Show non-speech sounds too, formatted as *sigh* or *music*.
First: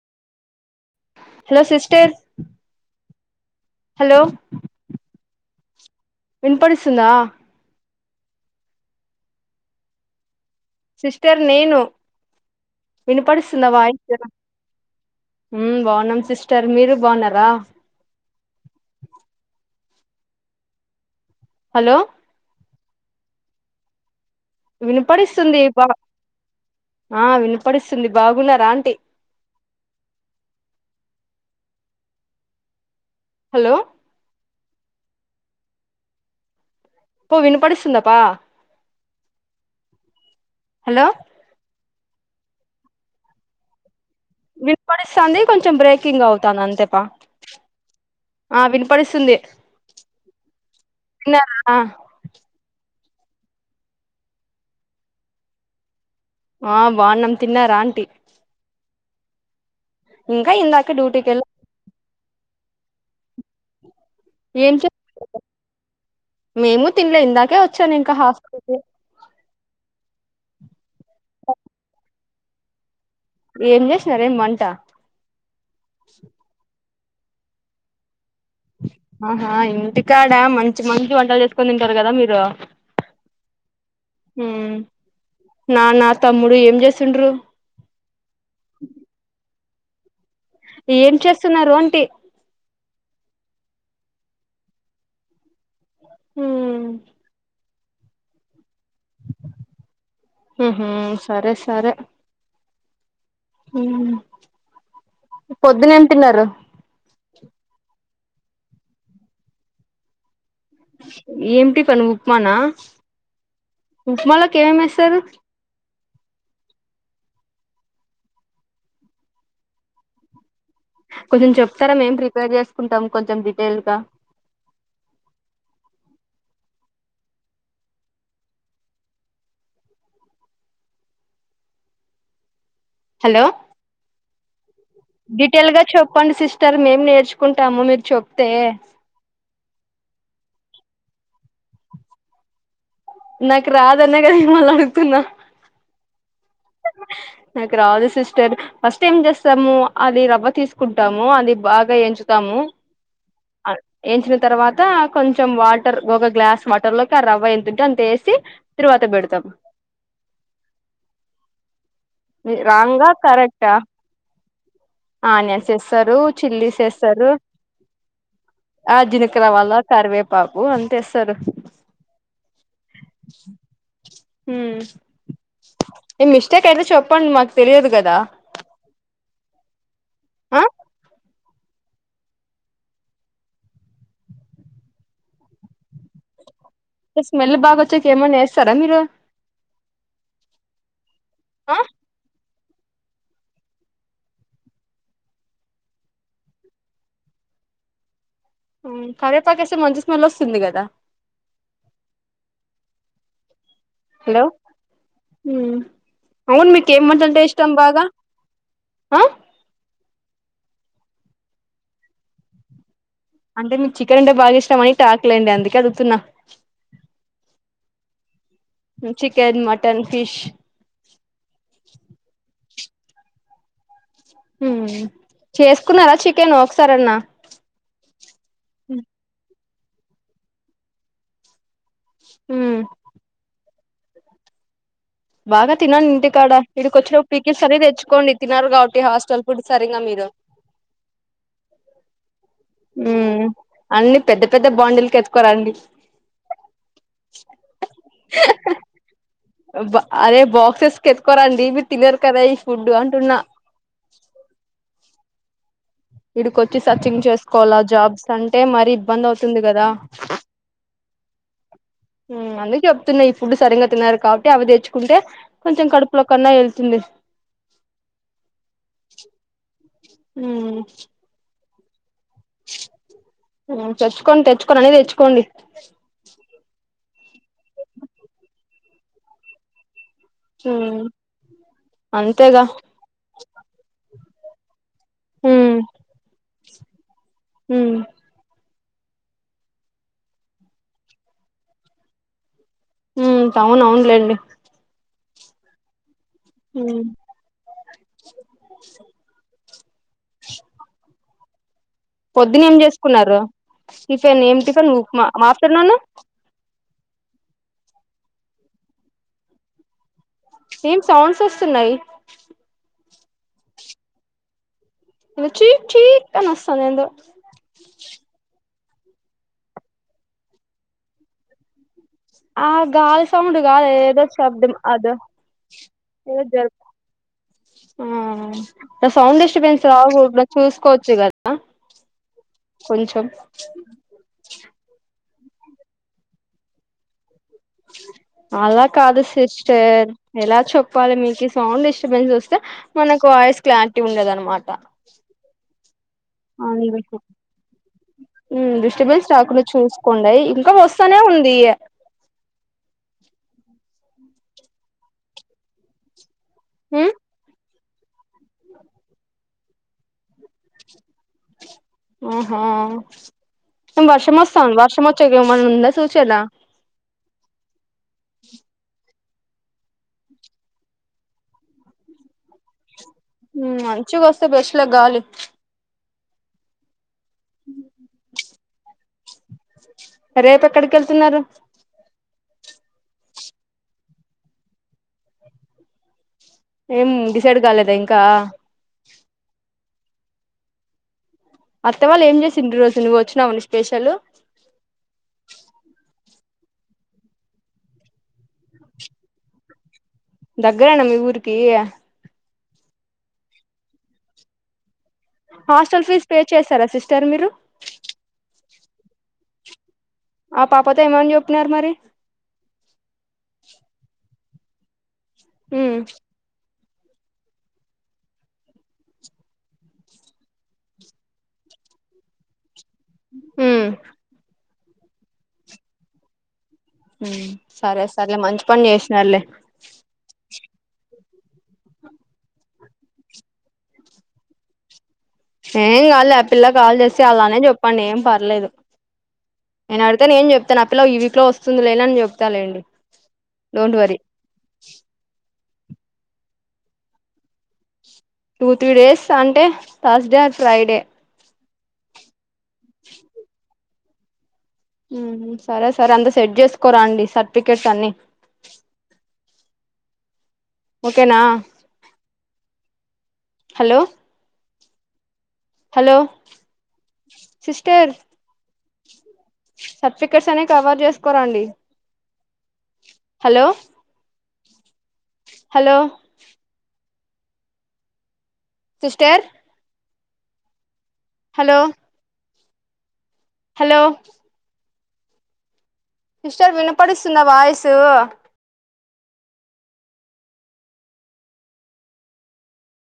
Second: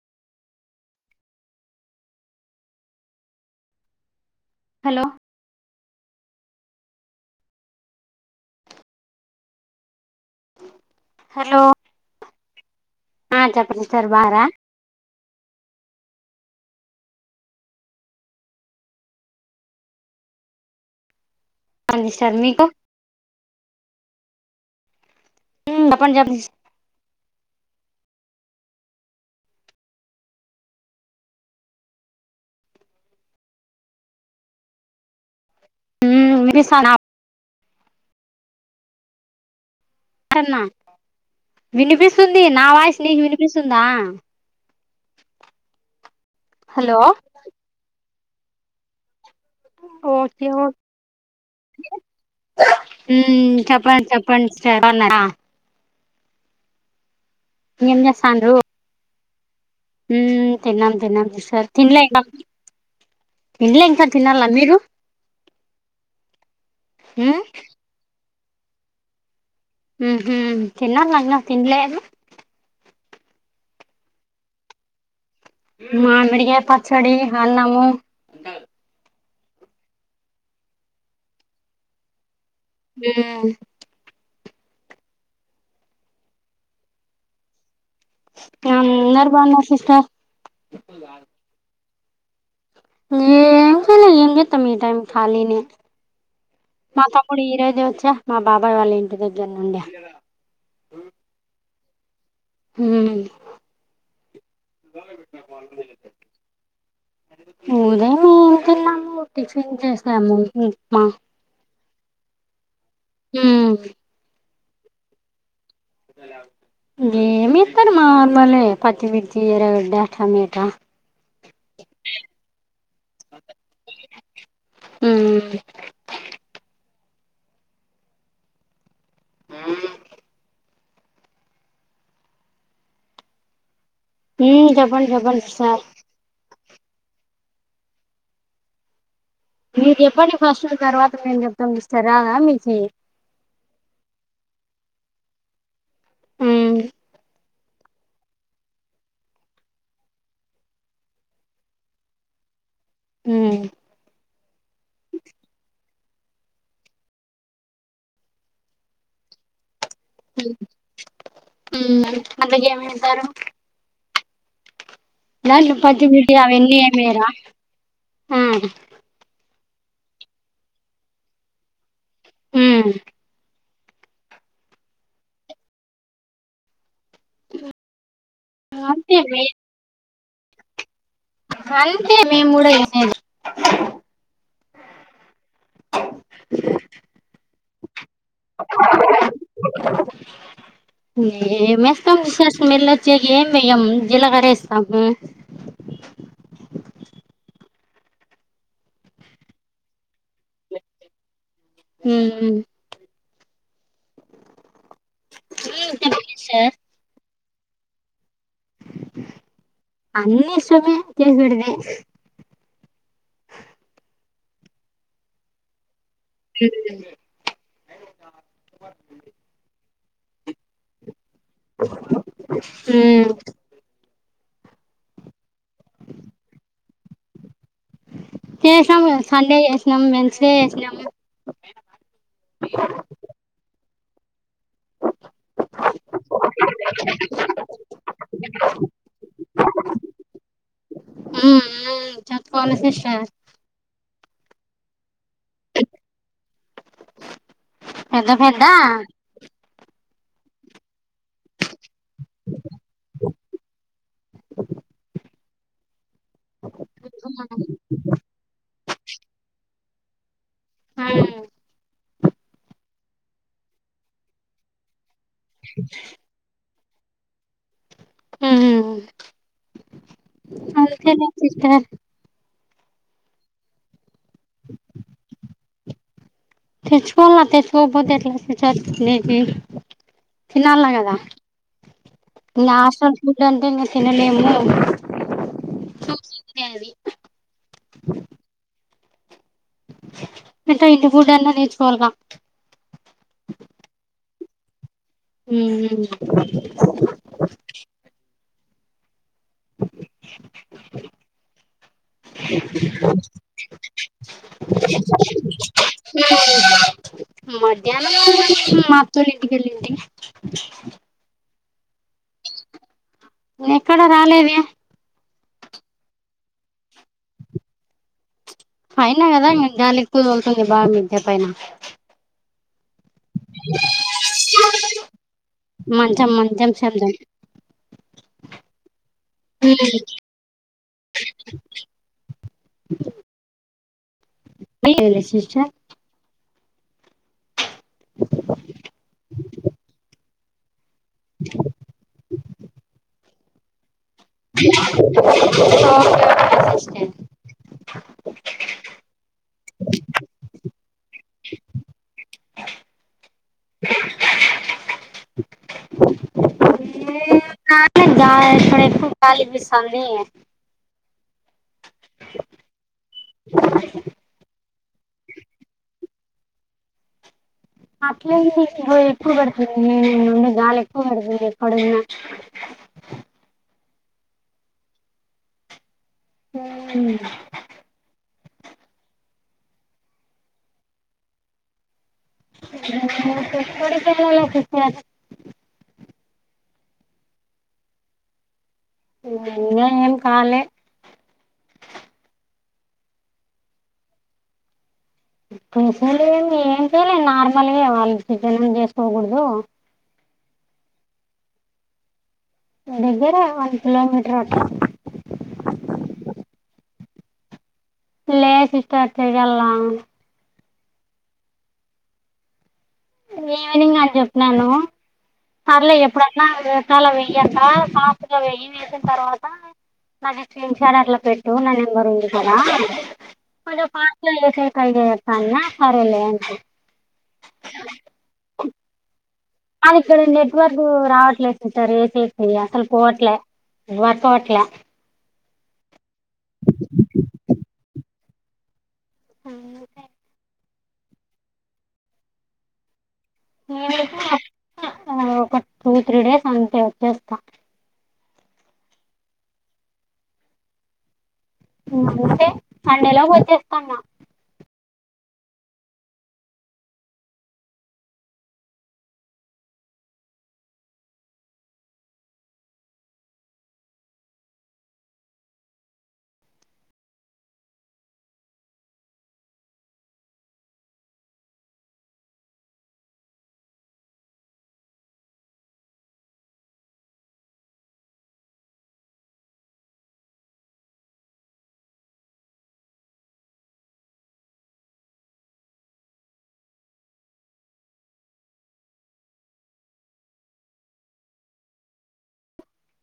Hello sisters hello hello విన్పడుస్తుందా sister hello నేను ఆ వినపడిస్తుందా చెప్పసిటారు వాయిస్ బారా బాగున్నాం సిస్టర్ మీరు బాగున్నారా హలో అజీ శర్మికు ఇను పడిస్తుంది చెప్పండి చెప్పండి వి పడుస్తుంది బాగున రాంటి హలో మ సా వినిపడిస్తుందప్ప కన్నా హలో వినిపిస్తుంది నా వాయిస్ నీకు వినిపిస్తుందా వినపడిస్తాంది కొంచెం బ్రేకింగ్ అవుతాంది హలో అంతేపా ఆ వినపడిస్తుంది ఓకే ఓ తిన్నారా మ్ చెప్పండి చెప్పండి చెప్ప ఆ బావున్నామ్ ఏం చేస్తాండ్రు ఇంకా మత్ తిన్నాం ఇందాక తిన్నం డ్యూటీకి వెళ్ళ సార్ తిన్లే ఇంక *unintelligible* ఏం చె మేమూ తినలే ఉమ్ ఇందాకే వచ్చాను ఇంకా హాస్ ఉఊహూ తినాలన్నా తిన్లేదు ఏం చేసినారేం వంట మామిడికాయ్ ప చడి హన్నము ఆహా ఇంటికాడ మంచి మంచి వంటలు చేసుకొని తింటారు కదా మీరు *unintelligible* మ్ నాన్న తమ్ముడు ఏం చేస్తుండు అందరు బాగున్నారు సిస్ *unintelligible* ఏం చేస్తున్నారు అంటి ఏం చేయలే ఏం చేస్తాం ఈ టైం లో కాలినే మా తమ్ముడు ఈరోజే వచ్ *unintelligible* మా బా ఊహ్మ్ సరే సరే హు ఊహూ పొద్దున ఏం తిన్నారు? ఉదయం తిన్నాము, టిఫిన్ చేసాము. ఉప్మా ఏమ్ టిఫెను? ప్మా నా? మ్ కేమేశారు? ఏమేత్తారు నార్మలే పచ్చిమిర్చి, ఎర్రగడ్డ, టమేటా. కొంచెం చెప్తరా? మేం ప్రిపేర్ చేసుకుంటాం కొంచెం డిటెయిల్ గా హ్మ్ యెం హలో హ్మ్ చెప్పండి చెప్పండి డిటేయిల్ సార్ గా చెప్పండి సిస్టర్ మేము నేర్చు కుంటాము మీరు చెప్తే మీరు చెప్పండి ఫస్ట్, తర్వాత మేమ్ చెప్తం. మిస్టర్ రాదా మీకి? నాకు రాదనే కదా మిమ్మల్ని అడుగుతున్నా హ్మ్ *unintelligible* నాకు రాదు సిస్టర్ ఫస్ట్ ఏం చేస్తామూ అది రవ్వ తీసుకుంటాము, అది బాగా ఎంచుతాము హ్మ్ అది ఎంచిన తర్వాతా కొంచెం వా టర్ ఒక గ్లాస్ వాటర్ లోకి ఆ రవ్వ ఎంతుంటే అంత ఏసి తరువాత పెడతం. హ్మ్ మళ్లీ ఏమి రాంగా వేశారు? కరెక్టా ఆనియన్స్ దాంట్లో పిచ్చి వేస్తారు మిర్చీ అవన్నీ చిల్లీస్ వేస్తారు ఏమెయరా? ఆ జిలక రవాల కరివేపాకు ఆంత ఏస్తరు? *inaudible* హ్మ్ హ్మ్ నీ మిస్టేక్ ఏదో చె ప్పండి మాకు తెలియదు కదా! అంతే ఆ అంతేమే *unintelligible* స్మెల్ బాగ వచ్చేకి ఏమన్న ఏస్తర మీరు? ఆ ఏమేస్తం *unintelligible* స్మెల్ వచ్చేకీ ఏం వెయ్యం, జీలకర ఏస్తము మ్మ్ కరేపాకేస్తె మంచి స్మెల్ ఒస్తుంది గదా మ్మ్ మ్మ్ హలో మ్మ్ అవును సార్ మీకు ఏం వంటంటే ఇష్ టం బాగ అన్ని ష్టమే *unintelligible* అంటే మీకు చికెన్ అంటే బాగ ఇష్టమని టాక్లేండి అందుకే అడుగుతున్న చికెన్ మ టన్, ఫిష్ హ్మ్ హ్మ్ చేసుకున్నారా చికెన్ ఒక్కసారన్నా సినం, వెన్స్ డే చేసినం హ్మ్ బాగా తినండి. ఇంటికాడ ఇడికి వచ్చి పికిల్స్ అవి తెచ్చుకోండి. తినరుకాబట్టి హాస్టల్ ఫుడ్ సరిగ్గా మీరు ఉమ్ ఉమ్ చెప్పుకోవాలి సిస్టర్ హ్మ్ అన్ని పెద్ద. పెద్ద బాండిల్ కేత్ కోరండి పెద్ద పెద్ద అరే బాక్సెస్ కెత్తుకోరండి మీరు తినరు కదా ఈ ఫుడ్డు అంటున్నా *inaudible* ఇడికి వచ్చి సర్చింగ్ చేసుకోవాలా జాబ్స్ అంటే మర ఇబ్బంది అవుతుంది కదా *inaudible* హ్మ్ అందుకు చెప్ తున్న ఈ ఫుడ్డు సరిగ్గా తినరు కాబట్టి అవి దేచ్ అంటే కొంచెం కడుపులో కన్నా వేస్ తుంది హ్మ్ అందుకనే సిస్టర్ హ్మ్ తెచ్చుకోని తెచ్చుకోని అన్ని తెచ్చుకోండి చట్నీకి తినాలా ఉమ్ గదా అంతేగా ఇంకా హాస్టల్ ఫుడ్ అంటే ఇంకా తినలేం హ్మ్ చూసి అంతే అవి హ్మ్ అంటే ఇంటి పుడ్డన్నా నేర్చుకోవాలిగా హ్మ్ టవునవును లెండి హ్మ్ ఉమ్ *inaudible* *inaudible* *inaudible* పొద్దున్న ఏం చేసుకున్నారు టిఫెన్ ఏం టిఫెన్ మాఫ తన్నాను మధ్యాహ్నం మత్తళ్ళ ఇంటికి వెళ్ళండి సేమ్ సౌండ్స్ న్నా ఎక్కడ రాలేద అ అస్తస్త ఇక్కడ పదానికి వాయిస్ రికార్డుకు తేడా ఉంద ఏదో చి చి చి చి అని వస్తుంది. పనా కదా జాలికి కుదవుతుంది బాగా మీదే పైన ఆ గాలి సౌండ్ గాదు ఏదో శబ్దం అదో మంచం ఏదో మంచం జరుపు శబ్దం సౌండ్ డిస్టర్బెన్స్ రాక కుండచూసుకోవచ్చు కదా కొంచెం చె అలా కాదు సిస్టర్ ఎలా చొప్పు పాలి మీకి సౌండ్ డిస్టర్బెన్స్ వస్తే మనకుయిస్ ప్లాట్ ఆ అ డిస్టబీన్స్ రాకుండు చూసుకోండయి ఇంకా వస్తానే ఉంది హ ఇప్పుడు ఎక్కు గాలి వీస్తుంది. ఆహా వర్ష మస్తా ఉంది వర్ష మచ్చ మనంద సూచలా అట్లేలే ఇన ఇయపోయాడు ఎక్కువ కొడుతుంది ఇన్నొన్న గాలిఎక్కువ పడుతుంది ఎక్కడున్న మంచిగా వస్తే బెస్ట్ లా గాలి అ రేపు ఎక్కడకెళ్తున్నారు చాల ఏం డిసైడ్ కాలేదా ఇంకా అ అ ఏం కాలే అత్త వాళ్ళ ఏం చేసిండ్రు ఈ రోజు నువ్వు వచ్చినావా స్టెషన్ లో పసలే ఏం చేయలే నార్మల్గా వాళ్ళి సిజనం చేసుకోకూడదు దగ్గరేనా మీ ఊరికి దగ్గర వన్ కిలోమీటర్ అట్ట హాస్టల్ ఫీజ్ పే చేస్తారా సిస్టర్ మీరు లే సిస్టర్ చెయ్యాల్లా ఆ పాపతో ఏమని చెప్పినారు మరి ఈవినింగ్ అని చెప్న్నాను పర్లే ఉమ్ ఎప్పుడున్నా అలా వెేయక కాఫగా వె్య వేసిన తర్వాత నాకు స్క్రీన్ షాట్ అట్లా పెట్టు నా నెంబర్ ఉంది కూడా పలో పార్కు లో వేసి కైగాయప్ప అన్నా సరేలే అంటి సరే సరలే మంచి్ పని చేసినర్లే అది ఇక్కడ నెట్వర్క్ రావట్లేదు సిస్టర్ ఏ సెసి అసలు పోవట్లే నెట్ వర్క్ పోవట్లే ఏం కాదు ల పిల్ల కాల్ జెసి అలానే చెప్పండి పర్లేదు నేను అడితే నేను చెప్పు తన అ పిలో ఈవీక్ లో వస్తుంది లేండి అని చెప్తాలేండి డోంట్ వర్రీ నేనైతే ఒక టూ త్రీ డేస్ అంతే వచ్చేస్తా టూ త్రీ డేస్ అంటే థాస్డే అర్ ఫ్రైడే మంతే హండెలా పోతే త్తన్నా ఉ సరే సరే అంత సెట్ చేసుకోరాండి సర్టిఫికెట్స్ అన్ని ఓకేనా హలో హలో సిస్టర్ సర్టిఫికెట్స్ అనే కవర్ చేసుకోరాండి hello hello sister hello hello sister వినపడుస్తుందా వాయిసు